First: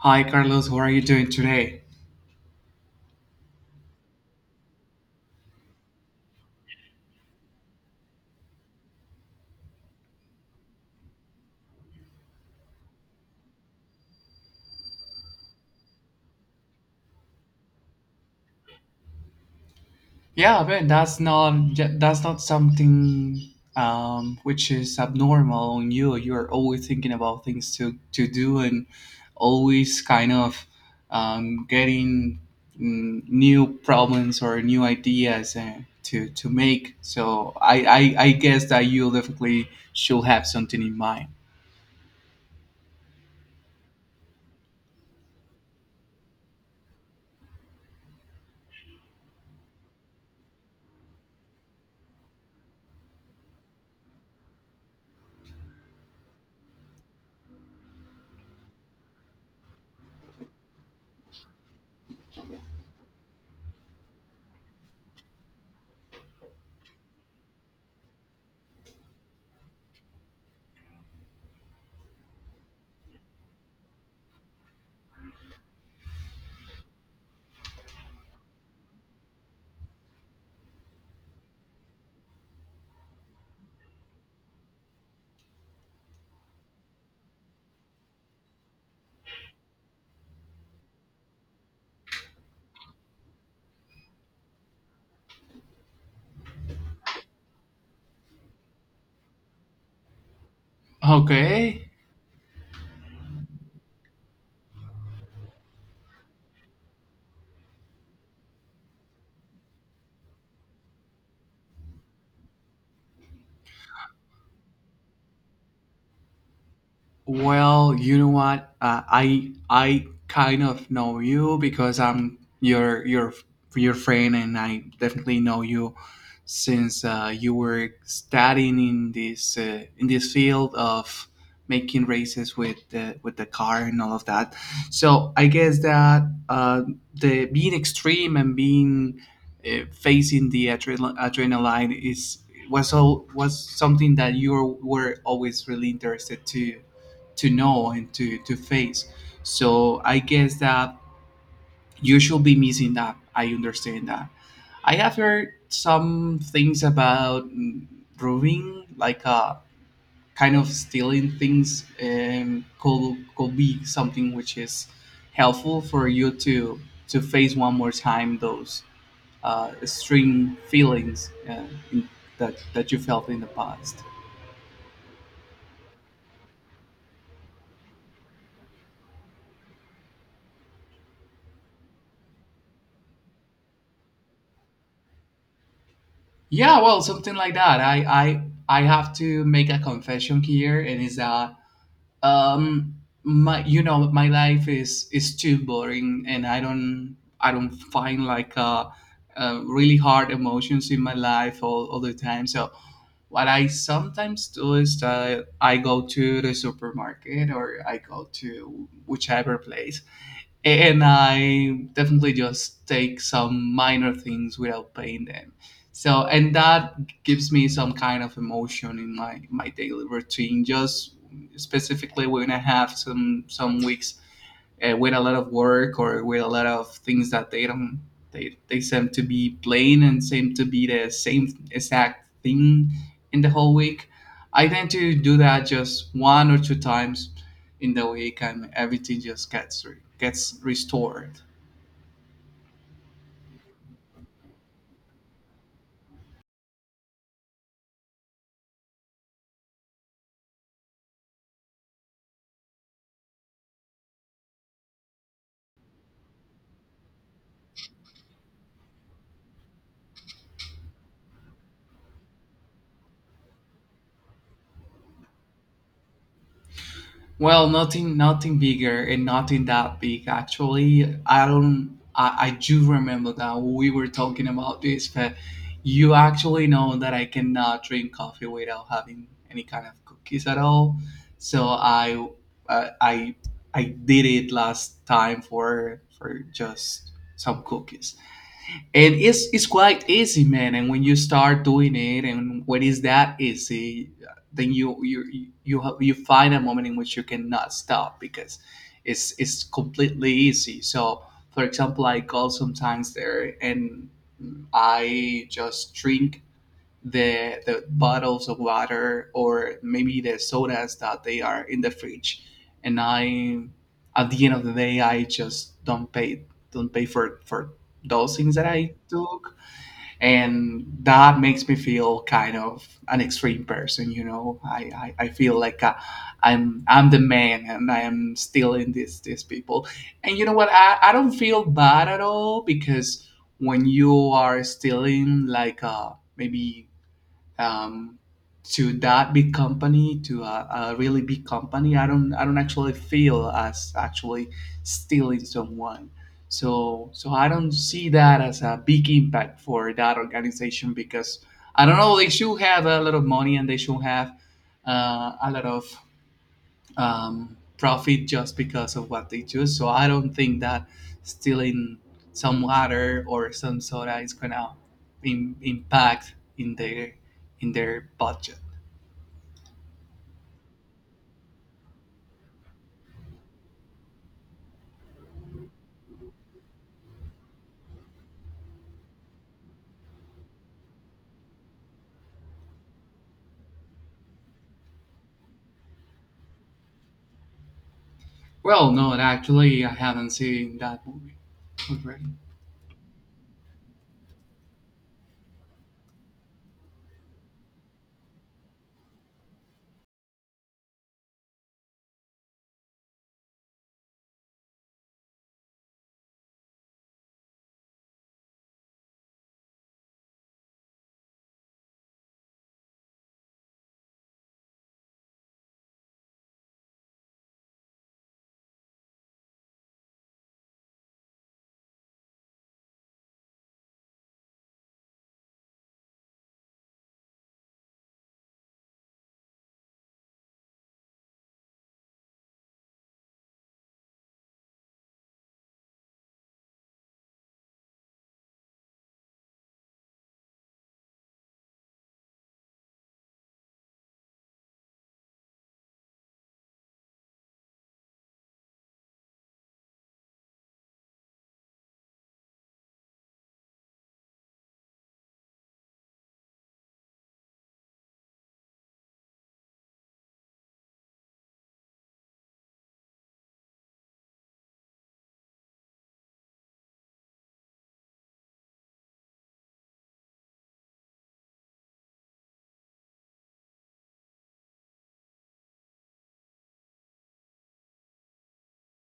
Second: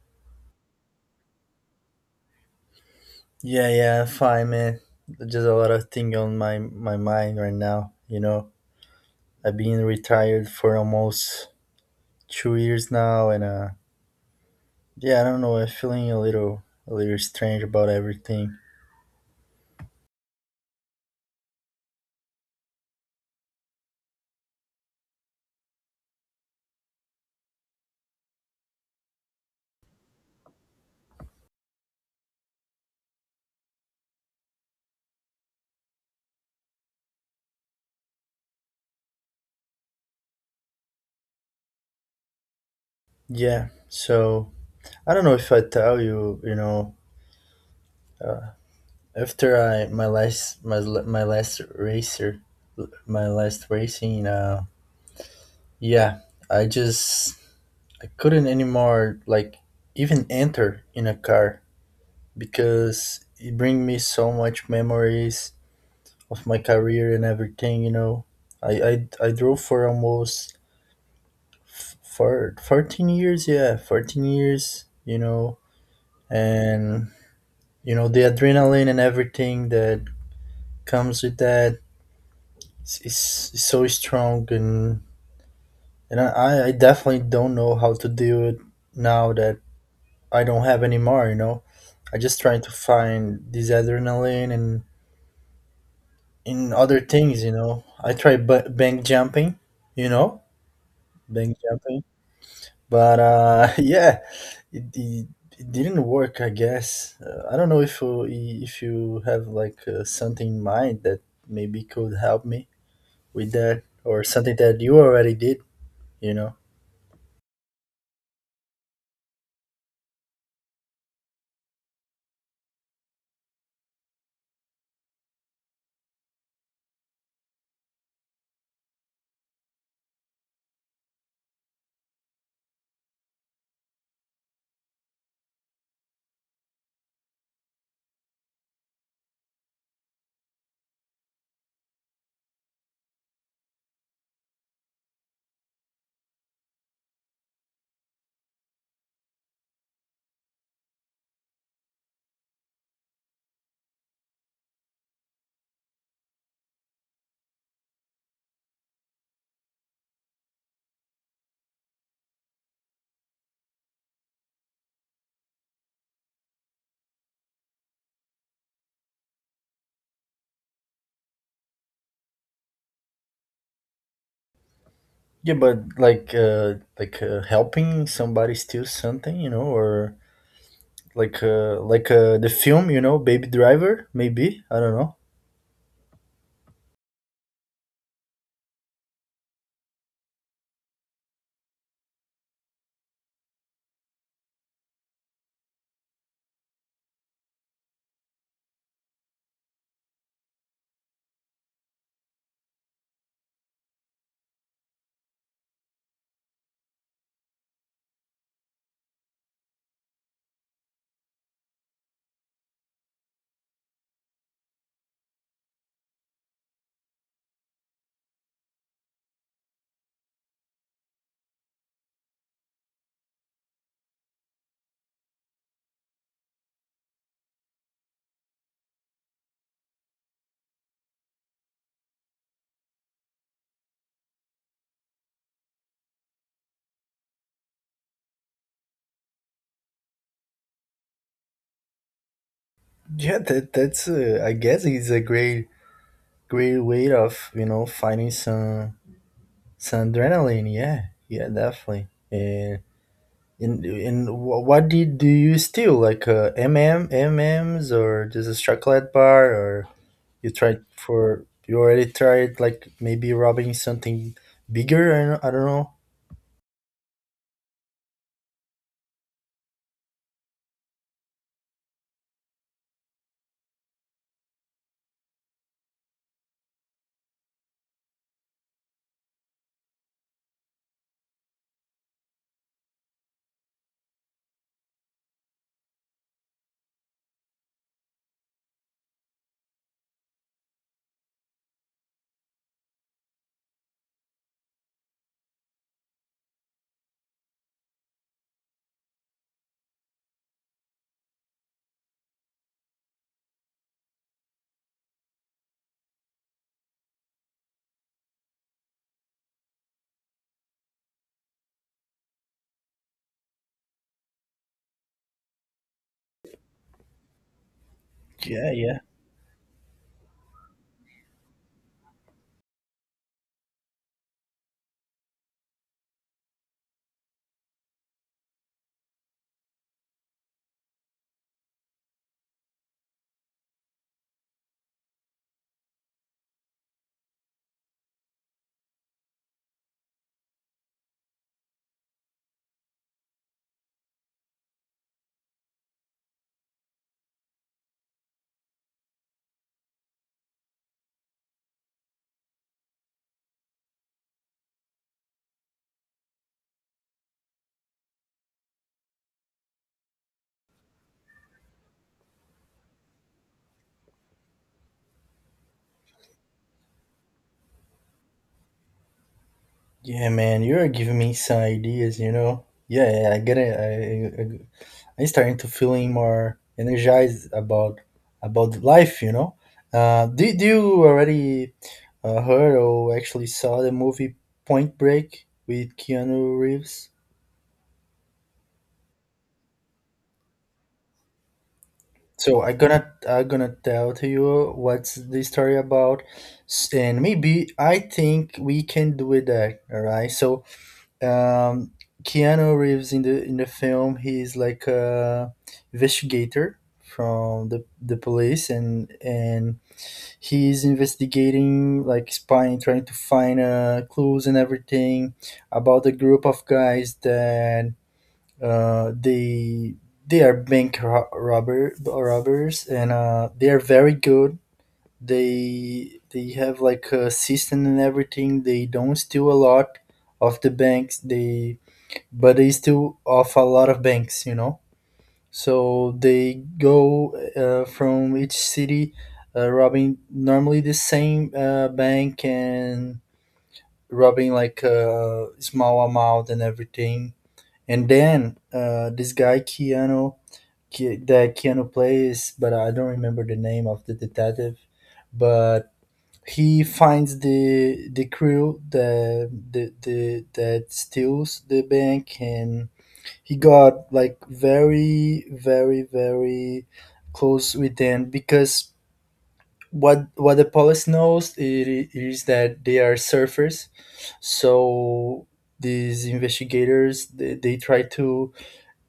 Hi Carlos, how are you doing today? Yeah, yeah, fine, man. Just a lot of thing on my mind right now. You know, I've been retired for almost 2 years now, and yeah, I don't know. I'm feeling a little strange about everything. Yeah, man, that's not something which is abnormal on you. You're always thinking about things to do and always kind of getting new problems or new ideas to make. So I guess that you definitely should have something in mind. Yeah, so I don't know if I tell you. You know, uh, after I my last my l- my last racer, my last racing. Yeah, I just I couldn't anymore like even enter in a car because it bring me so much memories of my career and everything, you know, I drove for almost for 14 years, yeah, 14 years, you know. And you know the adrenaline and everything that comes with that is so strong, and and I definitely don't know how to do it now that I don't have anymore, you know. I just trying to find this adrenaline and in other things, you know. I tried bank jumping, you know, bank Okay. jumping, but yeah, it, it, it didn't work. I guess I don't know if you have like something in mind that maybe could help me with that, or something that you already did, you know. Well, you know what? I kind of know you because I'm your friend, and I definitely know you since you were studying in this field of making races with the car and all of that. So I guess that uh, the being extreme and being facing the adrenaline is was all was something that you were always really interested to know and to face. So I guess that you should be missing that. I understand that. I have heard some things about roving, like kind of stealing things. Could be something which is helpful for you to face one more time those extreme feelings in, that you felt in the past. Yeah, but like helping somebody steal something, you know, or like the film, you know, Baby Driver, maybe I don't know. Yeah, well, something like that. I have to make a confession here, and is that um my, you know, my life is too boring, and I don't find like really hard emotions in my life all the time. So what I sometimes do is that I go to the supermarket or I go to whichever place and I definitely just take some minor things without paying them. So, and that gives me some kind of emotion in my my daily routine. Just specifically when I have some weeks with a lot of work or with a lot of things that they don't they seem to be plain and seem to be the same exact thing in the whole week. I tend to do that just one or two times in the week, and everything just gets restored. Yeah, that's I guess it's a great way of, you know, finding some adrenaline. Yeah, yeah, definitely. And what did do you steal? Like M M MMs or just a chocolate bar, or you already tried like maybe robbing something bigger? I don't know. Well, nothing, nothing bigger and nothing that big. Actually, I don't. I do remember that we were talking about this, but you actually know that I cannot drink coffee without having any kind of cookies at all. So I, uh, I, I did it last time for just some cookies, and it's quite easy, man, and when you start doing it and when it's that easy, then you find a moment in which you cannot stop because it's completely easy. So for example, I go sometimes there and I just drink the bottles of water or maybe the sodas that they are in the fridge. And I, at the end of the day, I just don't pay for those things that Yeah, I yeah, took. And that makes me feel kind of an extreme person, you know, I feel like I'm the man, and I am still in this these people. And you know what? I don't feel bad at all because when you are stealing like maybe um, to that big company, to a really big company, I don't actually feel as actually stealing someone. So I don't see that as a big impact for that organization because I don't know, they should have a lot of money and they should have a lot of profit just because of what they choose. So I don't think that stealing some water or some soda is gonna impact in their budget. yeah, man. You're giving me some ideas, you know. Yeah, yeah, I get it. I'm starting to feeling more energized about life, you know. Did you already heard or actually saw the movie Point Break with Keanu Reeves? Well, no, actually, I haven't seen that movie already. So I'm gonna tell to you what's the story about, and maybe I think we can do with that. All right. So um, Keanu Reeves in the film, he's like a investigator from the police, and he's investigating like spying, trying to find clues and everything about a group of guys that uh, they they are bank robbers, and they are very good. They have like a system and everything. They don't steal a lot of the banks, they but they steal off a lot of banks, you know. So they go from each city, robbing normally the same bank, and robbing like a small amount and everything. And then this guy Keanu, Ke- that Keanu plays, but I don't remember the name of the detective, but he finds the crew that the that steals the bank, and he got like very very close with them because what the police knows is that they are surfers. So these investigators, they try to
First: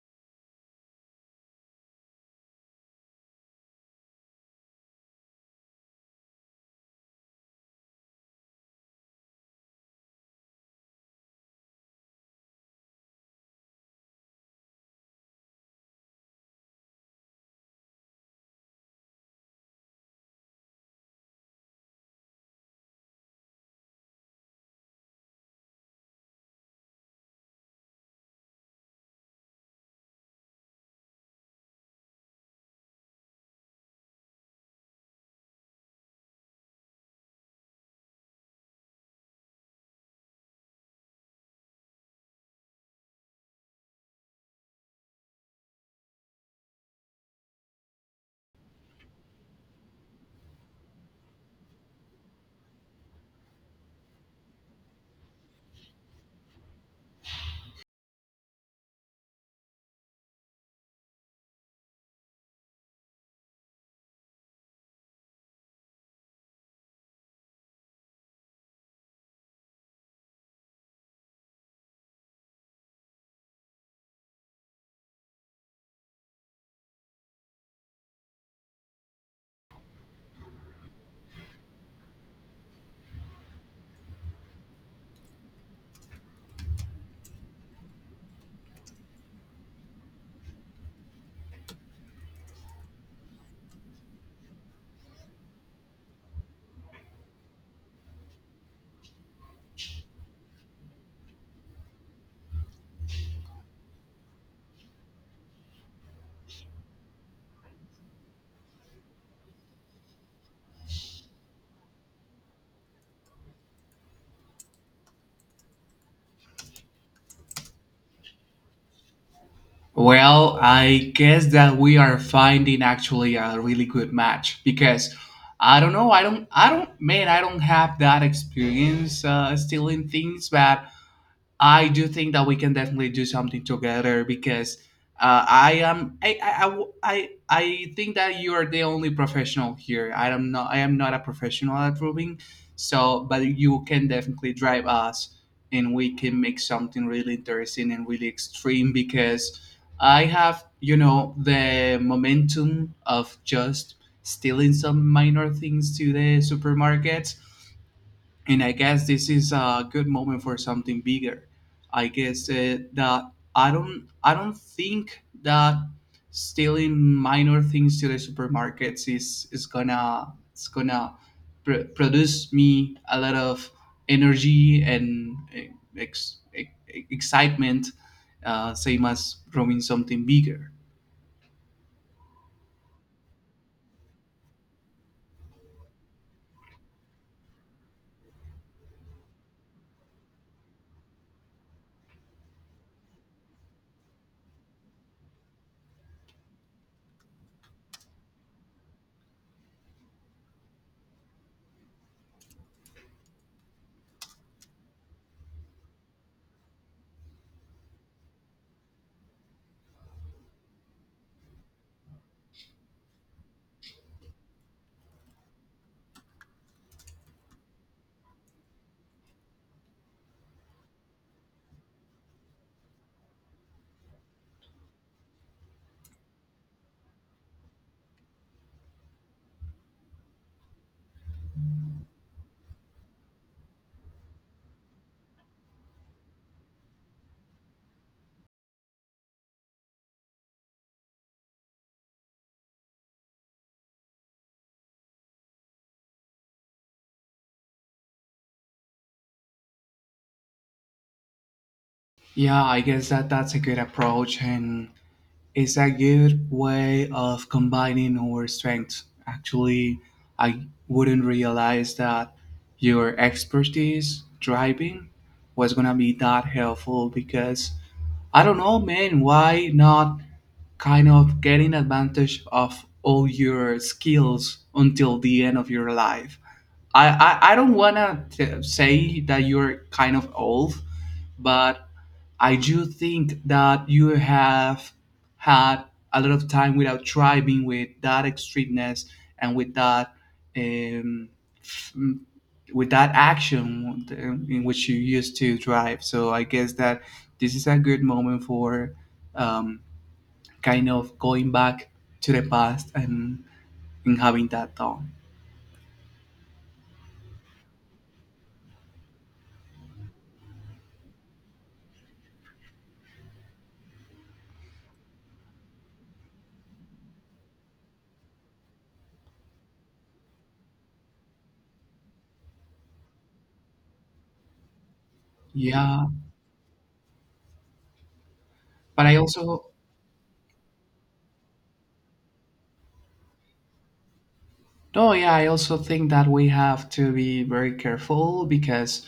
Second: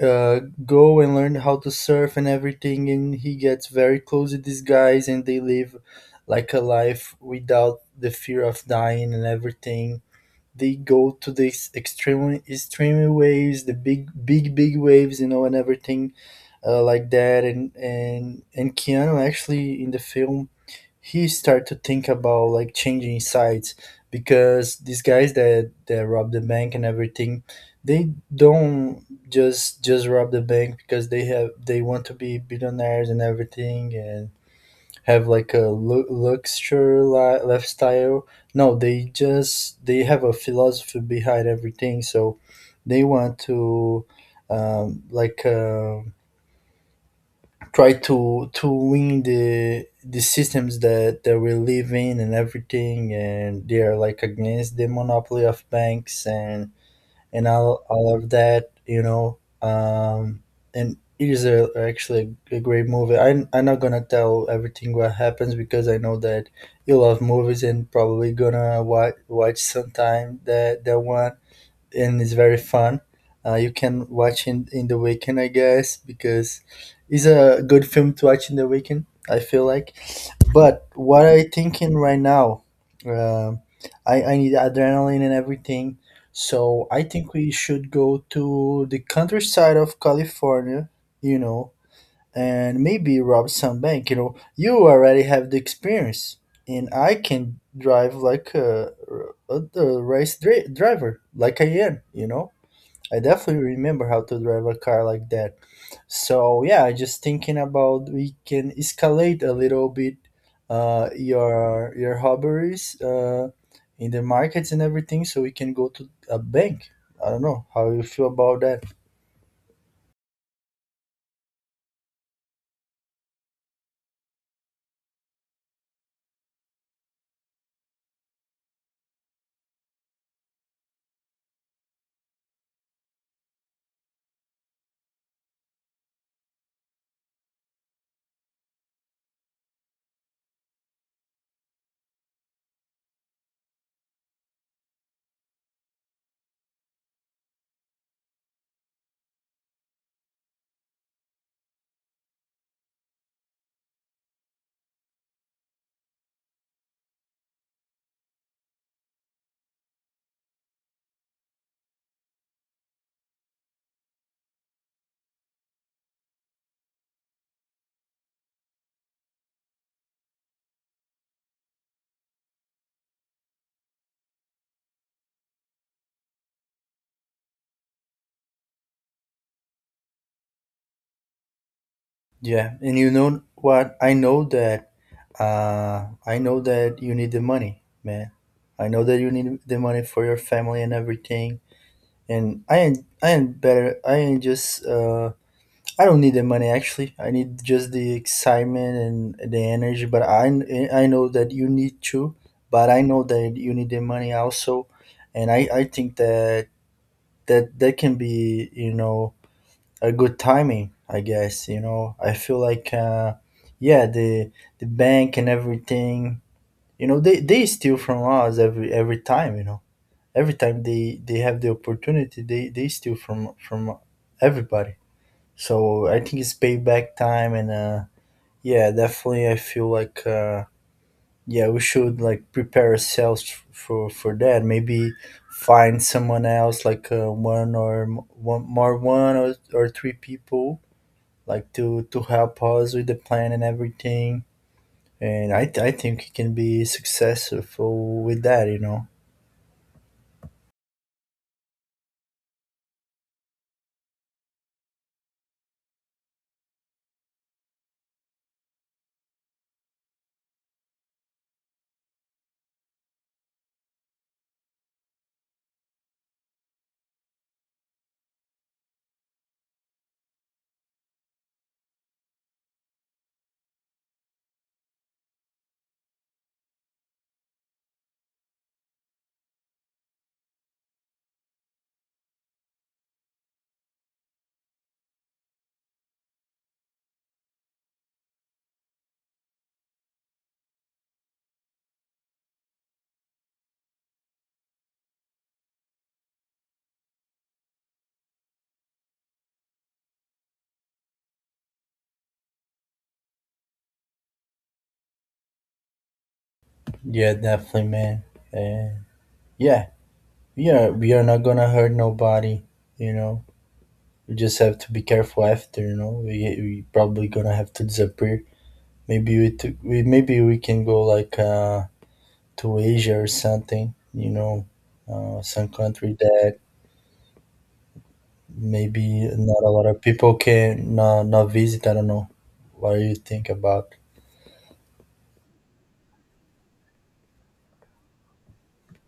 uh, go and learn how to surf and everything, and he gets very close with these guys, and they live like a life without the fear of dying and everything. They go to these extreme waves, the big big waves, you know, and everything like that. And keanu actually in the film, he start to think about like changing sides, because these guys that rob the bank and everything, they don't just rob the bank because they want to be billionaires and everything and have like a luxury lifestyle. No, they just they have a philosophy behind everything. So they want to um, like uh, try to win the systems that we live in and everything, and they are like against the monopoly of banks, and all of that, you know. And it is a, actually a great movie. I'm not gonna tell everything what happens, because I know that you love movies and probably gonna watch, watch sometime that one. And it's very fun. You can watch in the weekend, I guess, because it's a good film to watch in the weekend, I feel like. But what I thinking right now, um I need adrenaline and everything. So I think we should go to the countryside of California, you know, and maybe rob some bank. You know, you already have the experience, and I can drive like a race driver, like I am, you know. I definitely remember how to drive a car like that. So yeah, just thinking about we can escalate a little bit your hobbies in the markets and everything, so we can go to a bank. I don't know how you feel about that. Well, I guess that we are finding actually a really good match because I don't know, I don't, man, I don't have that experience stealing things, but I do think that we can definitely do something together because I am I think that you are the only professional here. I am not a professional at roving, so but you can definitely drive us, and we can make something really interesting and really extreme because I have, you know, the momentum of just stealing some minor things to the supermarkets. And I guess this is a good moment for something bigger. I guess that I don't think that stealing minor things to the supermarkets is gonna it's gonna produce me a lot of energy and ex- ex- excitement, same as growing something bigger. Yeah, and you know what? I know that you need the money, man. I know that you need the money for your family and everything. And I am better. I am just. I don't need the money actually. I need just the excitement and the energy. But I know that you need to. But I know that you need the money also, and I think that that can be, you know, a good timing. I guess, you know, I feel like yeah, the bank and everything, you know, they steal from us every time, you know. Every time they have the opportunity, they steal from everybody. So I think it's payback time. And yeah, definitely I feel like yeah, we should like prepare ourselves for that. Maybe find someone else, like one more, or three people like to help us with the plan and everything. And I think it can be successful with that, you know. Yeah, I guess that that's a good approach, and it's a good way of combining our strengths. Actually, I wouldn't realize that your expertise driving was gonna be that helpful because I don't know, man, why not kind of getting advantage of all your skills until the end of your life? I don't wanna say that you're kind of old, but I do think that you have had a lot of time without driving with that extremeness and with that um, f- m- with that action in which you used to drive. So I guess that this is a good moment for um, kind of going back to the past and having that done. Yeah, definitely, man. And yeah, yeah, we are not gonna hurt nobody, you know. We just have to be careful after, you know. We probably gonna have to disappear. Maybe we can go like to Asia or something, you know, some Yeah, country that but maybe I not a also… lot of people can not visit. I don't know. What do you think about? No, yeah, I also think that we have to be very careful because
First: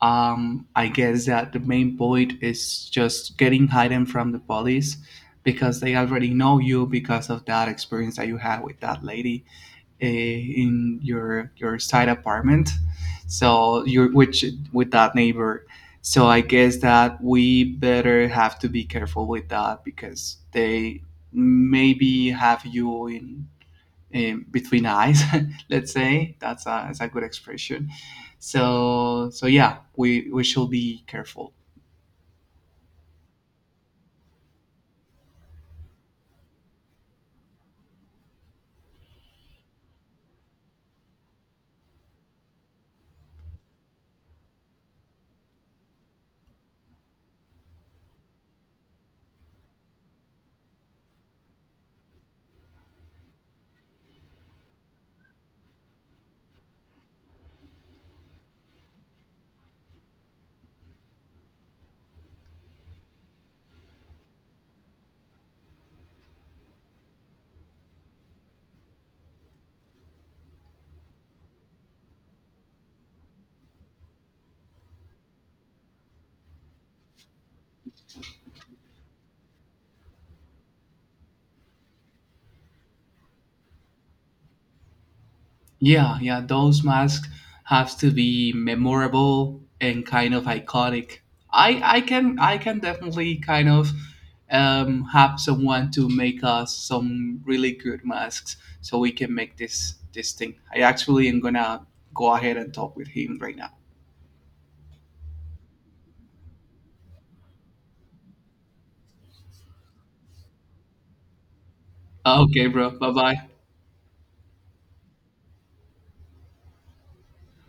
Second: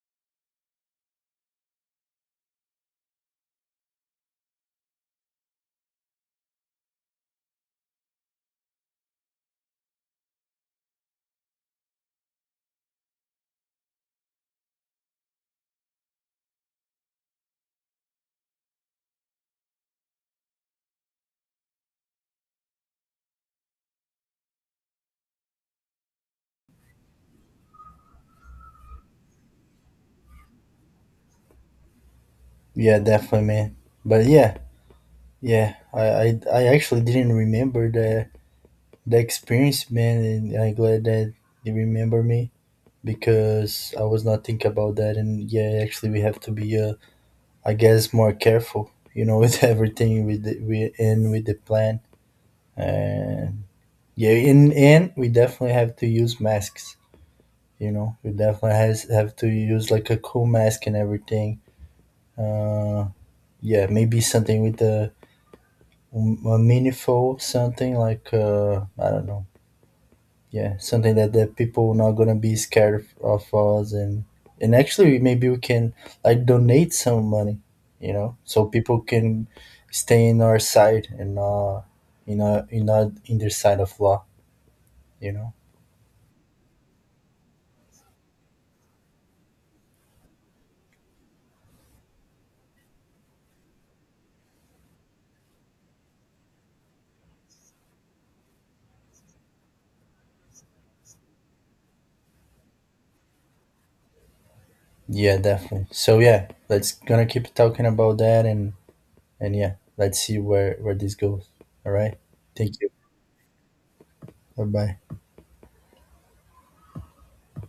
I guess that the main point is just getting hidden from the police because they already know you because of that experience that you had with that lady in your side apartment. So you which with that neighbor. So I guess that we better have to be careful with that because they maybe have you in, between eyes let's say that's a good expression. So, so yeah, we should be careful. Yeah, definitely, man. But yeah, yeah, I actually didn't remember the experience, man, and I'm glad that you remember me, because I was not thinking about that. And yeah, actually, we have to be, I guess, more careful, you know, with everything, with the, we and with the plan. And yeah, in and we definitely have to use masks. You know, we definitely has have to use like a cool mask and everything. Uh, yeah, maybe something with a meaningful something, like I don't know. Yeah, something that the people not gonna be scared of us, and actually maybe we can like donate some money, you know, so people can stay in our side and not in our in not in their side of law, you know. Yeah, yeah, those masks have to be memorable and kind of iconic. I can definitely kind of have someone to make us some really good masks, so we can make this thing. I actually am gonna go ahead and talk with him right now. Yeah, definitely. So yeah, let's gonna keep talking about that, and yeah, let's see where this goes. All right, Okay, thank you. bro, bye bye. Bye bye.